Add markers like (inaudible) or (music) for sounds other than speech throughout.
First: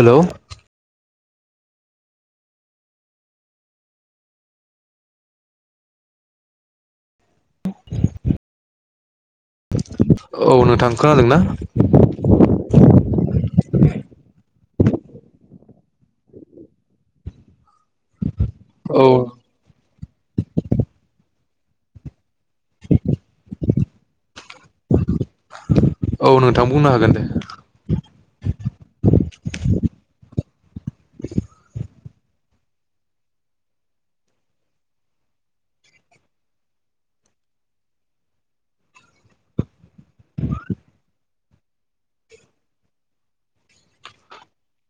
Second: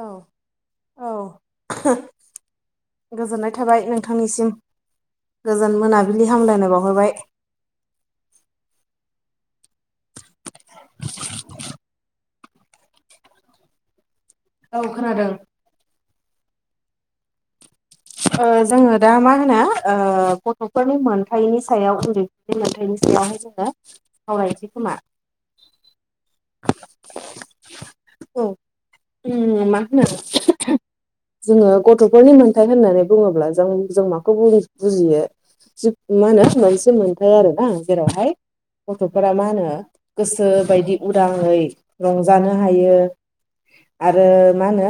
औ (inaudible) गोजोननाय थाबाय नोंथांनिसिम गोजोन मोनाबिलि हामलायनाय बावहरबाय। औ नोंथां खोनादों ना? (inaudible) औ खोनादों। ओ जोङो औ दा मा होनो ओ गथ'फोरनि मोन थायनि सायाव उन्दैफोरनि मोनथाइनि सायावहाय जोङो सावरायनसै खोमा। औ नोंथां बुंनो हागोन दे। औ उम मा होनो जोङो गथ' थाय होननानै बुङोब्ला जों जों माखौ बु- बुजियो जि मा होनो मोनसे मोनथाय आरो ना जेरावहाय गथ'फोरा मा होनो गोसो बायदि उदाङै रंजानो हायो। आरो मा होनो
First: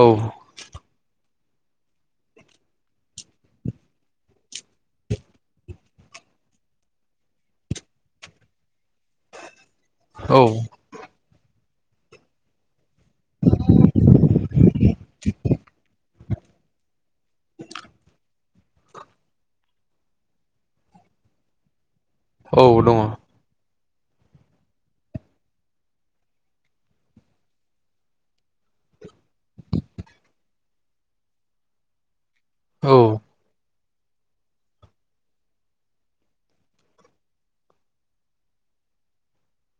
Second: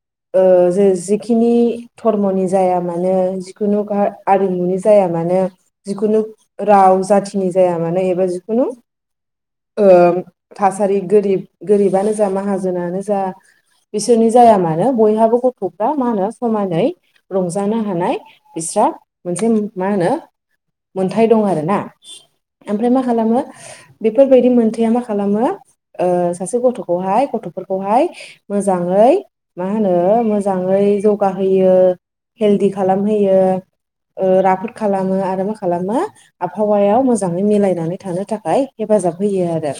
औ ओ जे जिखिनि धर्मनि जाया मानो जिखुनु हा आरिमुनि जाया मानो जिखुनु राव गाव जाथिनि जाया मानो एबा जिखुनु ओ औ थासारि गोरिब- गोरिबानो जा माहाजोनानो जा बिसोरनि जाया मानो बयहाबो गथ'फ्रा मा होनो समानै रंजानो हानाय बिस्रा मोनसे नि मा होनो मोनथाय दं आरोना। औ ओमफ्राय दङ मा खालामो बेफोरबायदि मोनथाया मा खालामो ओ सासे गथ'खौहाय गथ'फोरखौहाय मोजाङै मा होनो मोजाङै जौगाहोयो हेलदि औ खालाम होयो। ओ राफोद खालामो आरो मा खालामो आबहावायाव मोजाङै मिलायनानै थानो थाखाय हेफाजाब होयो आरो।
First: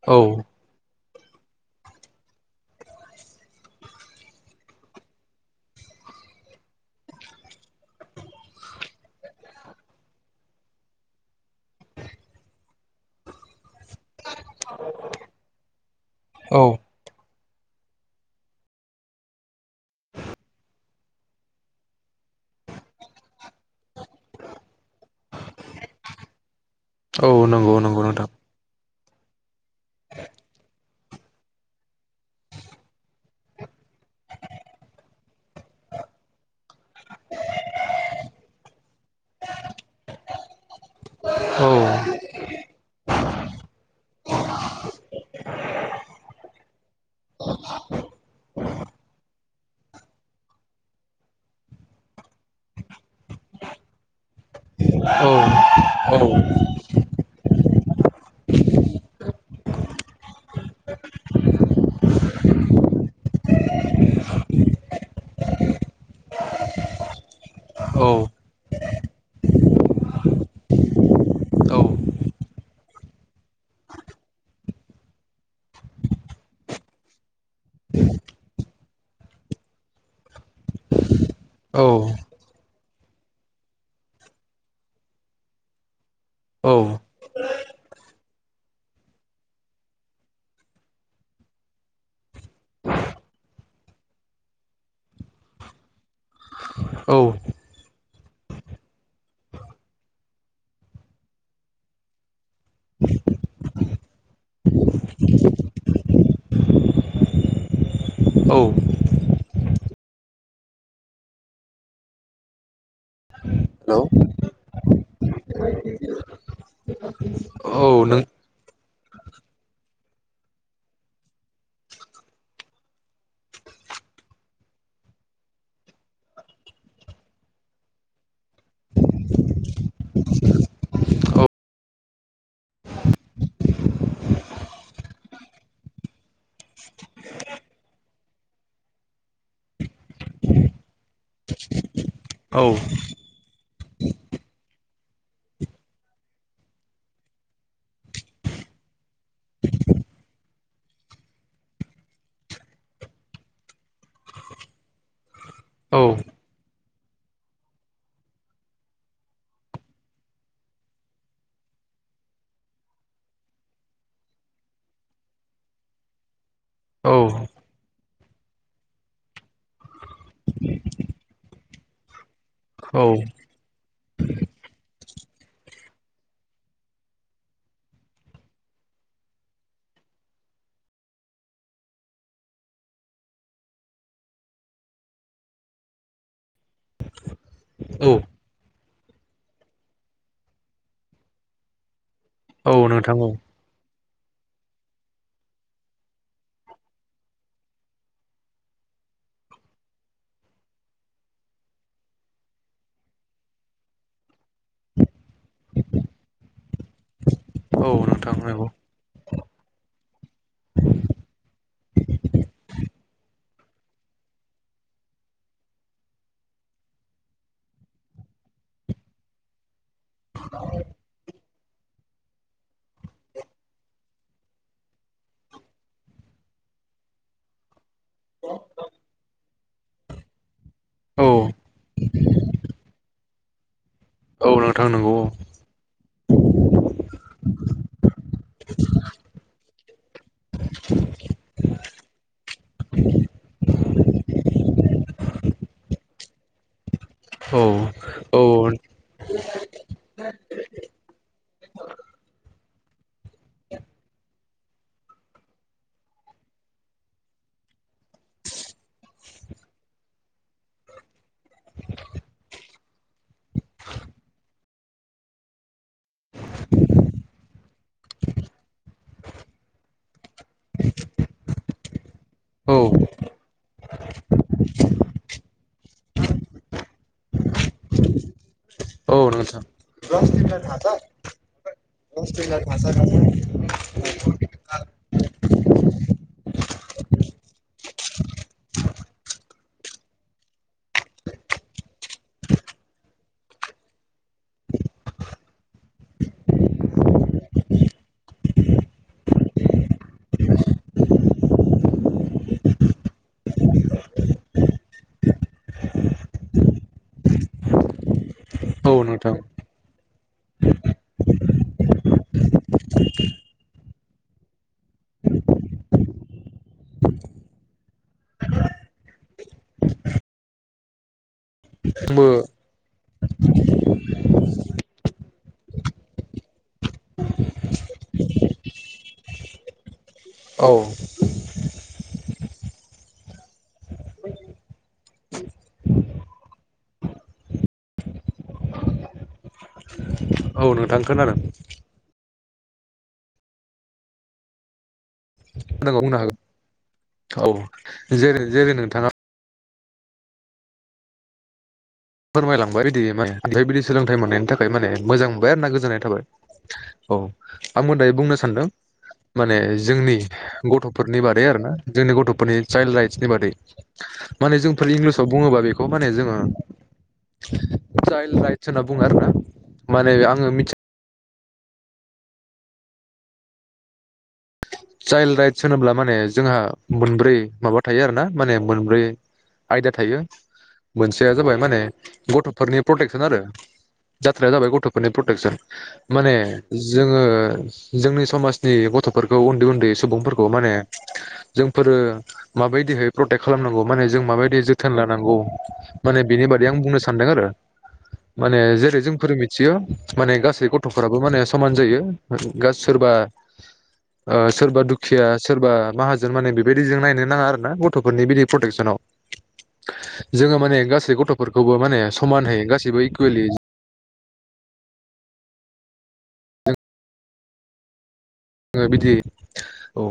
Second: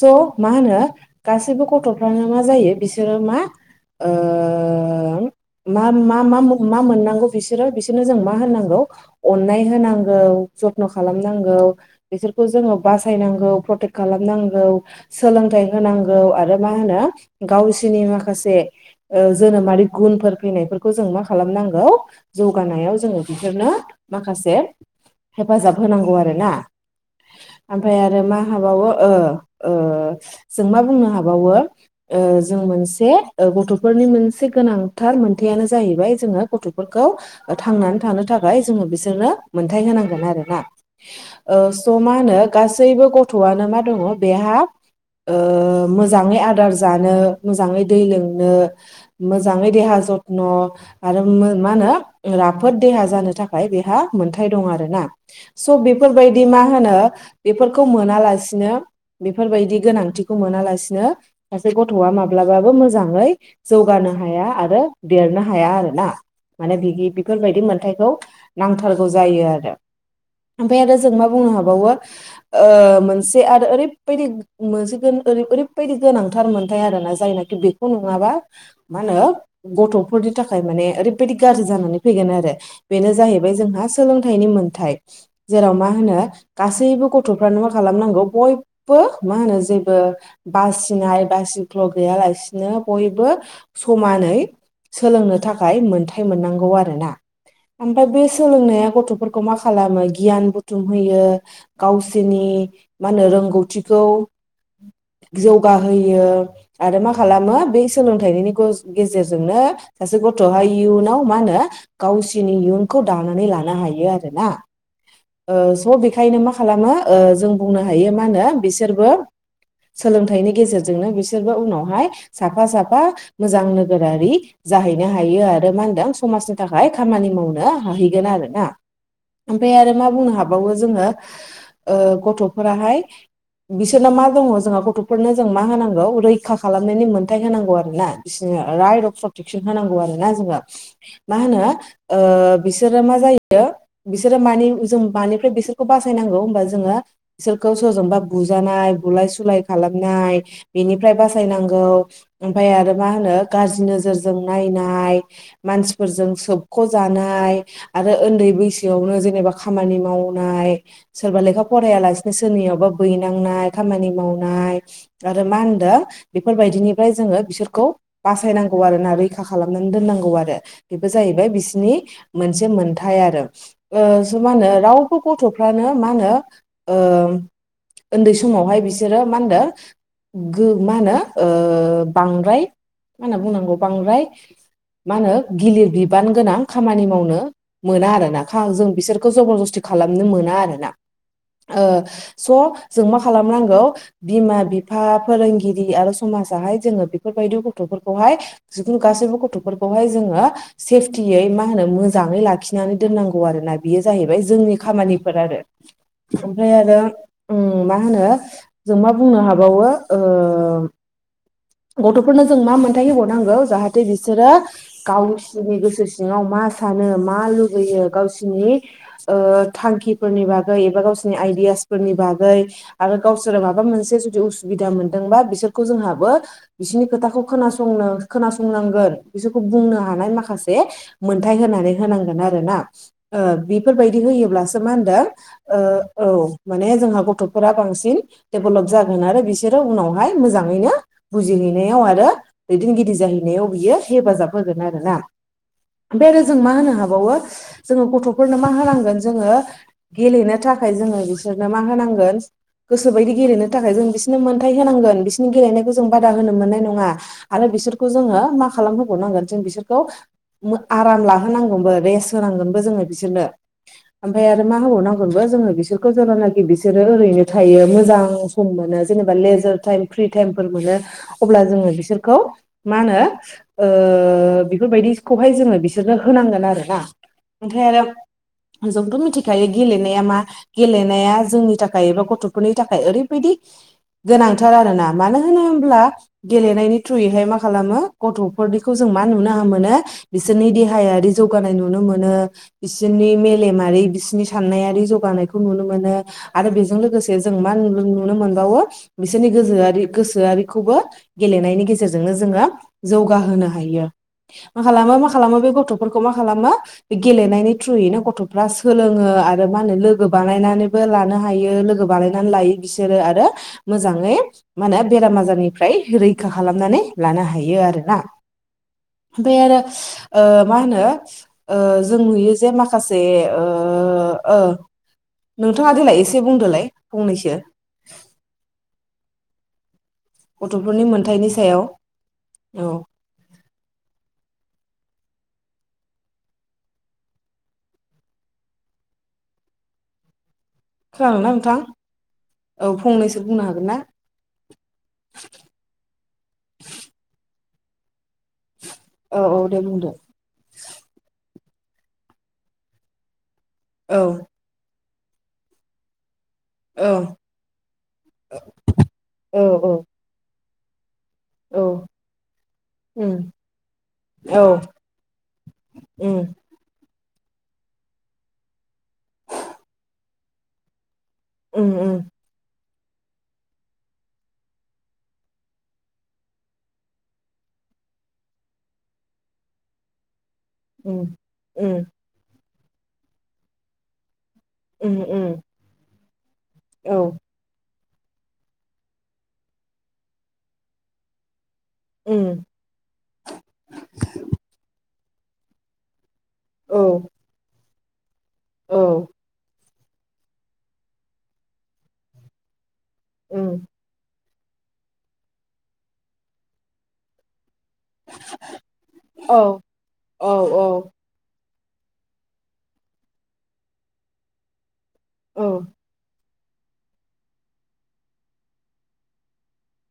स' औ मा होनो गासैबो गथ'फ्रानो मा जायो बिसोरो मा ओ मा- मा- मा- मा-मोननांगौ बिसोरो बिसोरनो जों मा होनांगौ अननाय होनांगौ जथ्न' खालामनांगौ बेसोरखौ जोङो बासायनांगौ प्रटेक्ट खालामनांगौ सोलोंथाइ होनांगौ आरो औ मा होनो गावसोरनि माखासे ओ जोनोमारि गुनफोर फैनायफोरखौ जों मा खालामनांगौ जौगानायाव जोङो बिसोरनो माखासे हेफाजाब होनांगौ आरोना। औ नंगौ ओमफाय नंगौ आरो नोंथां मा हाबावो ओ ओ जों मा बुंनो हाबावो ओ जों मोनसे ओ गथ' फोरनि मोनसे गोनांथार मोनथायानो जाहैबाय जोङो गथ'फोरखौ थांनानै थानो थाखाय जों बिसोरनो मोनथाय होनांगोन आरोना ओ औ स मा होनो गासैबो गथ'आनो मा दङ बेहा ओ मोजाङै आदार जानो मोजाङै दै लोंनो मोजाङै देहा जथ्न' आरो मा होनो राफोद देहा जानो थाखाय बेहा मोनथाय दं आरोना। औ स' औ बेफोरबायदि मा होनो फोरखौ मोनालासिनो बेफोरबायदि गोनांथिखौ मोनालासिनो सासे गथ'आ माब्लाबा बाबो मोजाङै जौगानो हाया आरो देरनो हाया आरोना। माने बिदि बेफोरबायदि औ मोन्थायखौ नांथारगौ जायो आरो। ओमफाय आरो जों मा बुंनो हाबावो ओ मोनसे आरो ओरैबायदि मोनसे गोन ओरैबायदि गोनांथार मोनथाय आरोना जायना खि बेखौ नङाबा मा होनो गथ'फोरनि थाखाय माने ओरै बायदि गाज्रि औ जानानै फैगोन आरो। बेनो जाहैबाय जोंहा सोलोंथाइनि मोनथाय जेराव मा होनो गासैबो गथ थ'फ्रानो मा खालामनांगौ बयबो मा होनो जेबो बासिनाय बासिख्ल' गैया ला सिनो बयबो समानै सोलोंनो थाखाय मोनथाय मोननांगौ आरोना। औ ओमफ्राय बे सोलोंनाया गथ'फोरखौ मा खालामो गियान बुथुम होयो। गावसोरनि मा होनो रोंगौथिखौ (unintelligible) जौगाहोयो आरो मा खालामो बे सोलोंथाइनि गेजेरजोंनो सासे गथ'हाय इयुनाव मा होनो गावसिनिनो इयुनखौ दानानै लानो हायो आरोना। ओ स' बेखायनो मा खालामो जों बुंनो हायो नों मा होनो बिसोरबो सोलोंथाइनि गेजेरजोंनो बिसोरबो उनावहाय साफा साफा मोजां नोगोरारि जाहैनो हायो आरो मा होनदों समाजनि थाखाय खामानि मावनो हाहैगोन आरो ना। ओमफ्राय आरो मा बुंनो हाबावो जोङो औ ओ‌ गथ'फोराहाय बिसोरना मा दङ जोंहा गथ'फोरनो जों मा होनांगौ रैखा खालामनायनि मोनथाय होनांगौ आरोना बिसोरनो राय अफ प्रटेकसन होनांगौ आरोना जोङो मा होनो? ओ औ बिसोरो मा जायो बिसोरो मानि जों मानिफ्राय बिसोर खौ बासायनांगौ होमबा जोङो बिसोरखौ सोरजोंबा बुजानाय बुलाय सुलाय खालामनाय बेनिफ्राय बासायनांगौ ओमफ्राय आरो मा होनो गाज्रि नोजोरजों नायनाय मानसिफोरजों सोबख' जानाय आरो उन्दै बैसोआवनो जेनेबा खामानि मावनाय। सोरबा लेखा फरायालासिनो सोरनियावबा बैनांनाय खामानि मावनाय, आरो मा होनो? बेफोरबायदिनिफ्राय जोङो बिसोरखौ बासायनांगौ आरोना रैखा खालामनानै दोननांगौ आरो। बेबो जाहैबाय बिसिनि मोनसे औ मोनथाय आरो ओ मा होनो रावबो गथ' फ्रानो मा होनो ओ उन्दै समावहाय बिसोरो मा होनदो? मा होनो अ बांद्राय मा होनना बुंनांगौ बांद्राय मा होनो? गिलिर बिबान गोनां खामानि मावनो मोना आरोोना खा जों बिसोरखौ जबर जस्थि खालामनो मोना आरोोना। स औ जों नोंथां मा खालामनांगौ बिमा बि फा फोरोंगिरि आरो समाजाहाय जोङो बेफोरबायदि गथफोरखौहाय गासैबो गथफोरखौ। (unintelligible) (unintelligible) आरो औ मा होनो? नोंथां नंगौ बुंनो हाबावो ओ गथफोरनो जों मा मोनथाय हरनांगौ जाहाथे बिसोरो गावसिोरनि गोसो सिङाव मा सानो मा लुबैयो गावसिोरनि थांख नि बागै एबा गावसोरनि आइदियास फोरनि बागै आरो गावसोर माबा मोनसे जुदि उसुबिदा मोनदों बिसोरखौ जोंाबो बिसोरनि खोथ खोनंांगोन बिसोरखौ बुंनो ह औ होननानै होनांगोनोन बेफोर होयोो औ मा नोंथां नंगौ होन ा औ माने जोंहा गथफोरा बांसिन डेभेलप जागोन आरो बिसोरो उनाव हाय मोजाङैनो बुजिहैनायाव आरो दैदेनगिरि जाहैनायाव बियो हेफाजाब होगोन आरो। दा बे आरो जों मा होनो हाबावो औ जोङो औ गथफोरनो मा होनांगोन जोङो। गेलेनो थाखाय जोङो बिसोरनो मा होनांगोन? गोसो बायदि गेलेनो थाखाय जों बिसोरनो मोनथाय होनांगोन बिसोरनि गेलेनायखौ जों बादा होनो मोननाय नङा आरो। बिोर जो माांगोन ज बिोर आर लाांग रेस होनांगोन बो जोङो बिसोरनो ओमफाय आरो मा होबावनांगोनबो जोङो बिसोरखौ जेेलि बिसोरो ओरैनो थायो मोजां सम मोनो जेनेबा म फ्रि टाइमफोर मोनो अब्ला जोङो बिसोरखौ औ मा होनो? बेफोरबायदिखौहाय जोङो बिसोरनो होनांगोन आरोोना ओमफ्राय आरो जोंथ औ मिथि बेओंखायनो गेलेनाया मा नोंथां गेलेनाया जोंनि थाखाय एबा औ गथ'फोरनि थाखाय ओरैबायदि गोनांथार आरोना मानो होन ह्ला गेलेनायनि थ्रुयैहाय मा खालामो गथ'फोरनिखौ जोङो मा नुनो मोनो? बिसोरनि देहायारि जौगानाय नुनो मोनो बिसोरनि मेलेमारि बिस बिनि साननायारि जौगानायखौ नुनो मोनो आरो बेजों लोगोसे जों मा नुनो मोनबावो बि बिसोरनि गोोआि गोसोआरिखौबो गेलेनायनि गेजेरजोंनो जोङो जौगाहोनो हायो। मा खालामो मा खालामो बे गथ'फोरखौ मा खालामो बे गेलेनायनि थ्रुयैनो गथफ्रा सोलोोंङ नोंथां आरो मा होनो लोगो बानायनानैबो लानो हायो लोगो बानायनानै लायो बिसोरो आरो मोजां म होन बेराम आजारनिफ्राय रैखा खालामनानै लानो हायो आरोोना। ओमफ्राय आरो ओ मा होनो जों आंबो नुयो जे माखासे ओ ओ ओ। नोंथाङा देलाय एसे बुंदोलाय फंनैसो औ गथ'फोरनि मोनथायनि सायाव औ। नोंथां खोनादों खोनाना नोंथां? औ फंनैसो बुंनो हागोन ना? खोनादों बुंनो हागोन औ जेरै जेरै नोंथाङा (unintelligible) फोरमायलांबाय बिदि माने ओमफ्राय बिदि सोलोंथाइ औ मोननायनि थाखाय माने मोजां मोनबाय आरो ना गोजोननाय थाबाय। औ आंबो दायो बुंनो सानदों माने औ औ जोंनि गथ'फोर नि बादै आरो ना औ जोंनि गथ'फोरनि चाइल् राइसनि बादै औ माने जोंफोर इंलिसाव बुङोबा बे माने उम चाइल राइस होनना बुङो आरोोना माने आङो मि उम उम। चाइल्ड राइट्स होनोब्ला माने जोंहा मोनब्रै माबा थायो आरो ना माने मोनब्रै आयदा थायो उम मोनसेया जाबाय माने उम गथफोरनि प्रटेकसन आरोे जात बाथ्राया जाबाय गथफोरनि उम प्रटेकसन माने औ जोङो जोंनि समाजनि गथ'फोरखौ उन्दै उन्दै सुबुंफोरखौ माने जोंफोरो औ माबायदिहै प्रटेक्ट खालामनांगौ माने जों माबायदि जोथोन लानांगौ माने बेनि बादै आं बुंनो सानदों आरो। माने औ जेरै जोंफोर मिथियो माने गासै गथफोराबो माने समान जायो गास सोरबा औ ओ सोरबा दुखिया सोरबा माहाजोन माने बेबायदिजों नायनो नाङा आरो ना गत गथ'फोरनि बिदि प्रटेकसनाव औ जोङो माने गासै गथ'फोर खौबो माने समान होय गासैबो इकुवेलि औ। औ बिदि औ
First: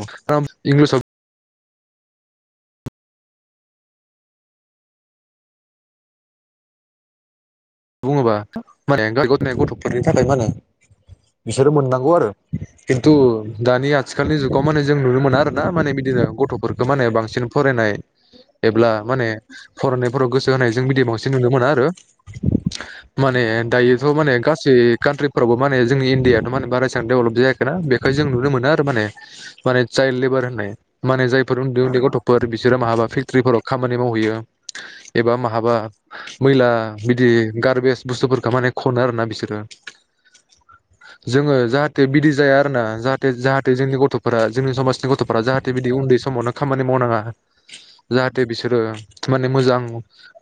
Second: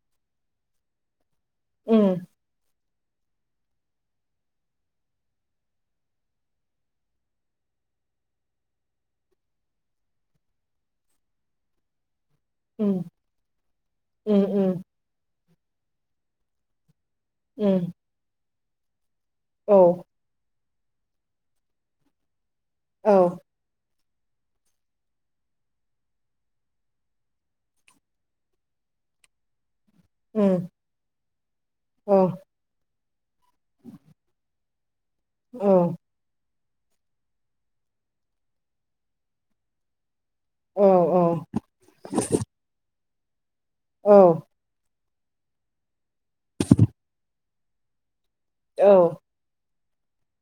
इंलिसाव उम। बुङोबा माने (unintelligible) गथ'फोरनि थाखाय माने बिसोरो मोननांगौ आरो। खिन्थु दानि आथिखालनि जुगाव माने जों नुनो मोना आरोना माने बिदिनो गथ'फोरखौ माने बां सिन फरायनाय एब्ला माने फरायनायफोराव गोसो होनायजों बिदिमावसिन नुनो मोना आरो औ माने दायो थ' माने गासै कान्ट्रिफ्रावबो माने जोंनि इण्डियानो मान बायसेबां डेभलप जायाखै ना बेखाय जों नु मोन आरो माने। माने जाय लेबार होननाय माने जायफोर उन्दै उन्दै गथ'फोर बिसोर माहाबा ट्रिफोराव खामानि मावहैयो एबा माहाबा मैला बिदि गारबेज बुस्थुफोरखौ माने खनो आरोना बिसोरो। जोङो जाहाथे बिदि जाया आरोना जाहाथे जाहाथे जे जोंनि गथ'फोरा जोंनि समाजनि गथ'फोरा जाहाथे बिदि उन्दै समावनो खामानि मावनाङा जाहाथे बिसोरो माने मोजां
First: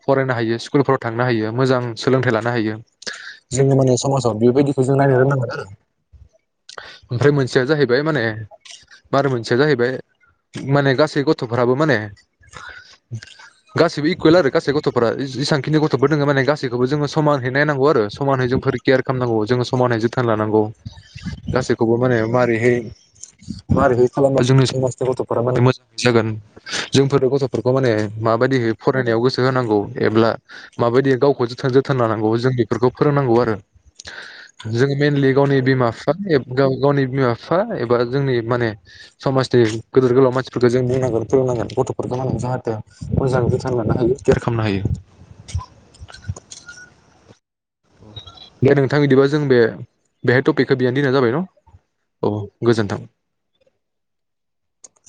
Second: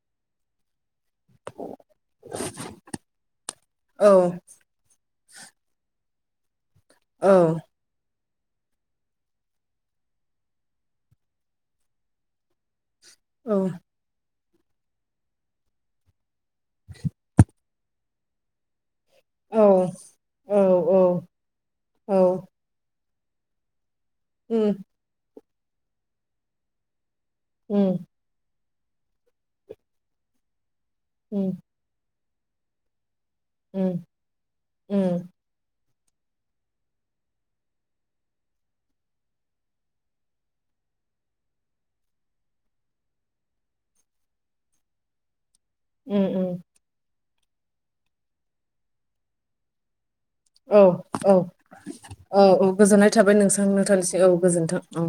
फरायनो हायो स्कुलफोराव थांनो हायो। मोजां सोलोंथाइ लानो हायो जोङो माने समाजाव बेबायदिखौ जों नायनो रोंनांगौ। ओमफ्राय मोनसेया जाहैबाय माने बारु मोनसेया जाहैबाय माने गासै गथ'फोराबो माने गासैबो इकुवेल आरो गासै गथ'फोरा जेसांखिनि गथ'खौ नोङो माने समानहै मावनांगौ आरो। समानै जोंफोर केयार खालामनांगौ जोङो समानै जोथोन लानांगौ औ गासैखौबो माने माबारैहाय मारैहाय खालामबा जोंनि समाजनि गथ'फोरा माने मोजां जागोन जों फोर गथ'फोरखौ माने माबायदि फरायनायाव गोसो होनांगौ एब्ला माबायदि जोथ जोथोन लानांगौ जों बेफोरखौ फोरोंनांगौ आरो जोङो मेइनलि गावनि बिमा बिफा एबा गावनि बिमा बिफा एबा जोंनि माने समाजनि गोदोर गोलाव मानसिफोरखौ जों फोरोंनांगोन गथ'फोरखौ माने जाहाथे मोजाङै जोथोन लानो हायो केयार खालामनो हायो। ओम ओम। दे नोंथां इदिबा जों बे बेहाय टपिकखौ औ बियावनो दोननाय जाबाय औ न' औ औ गोजोननाय थाबाय नोंसां नोंथांनिसिम औ गोजोन्थों औ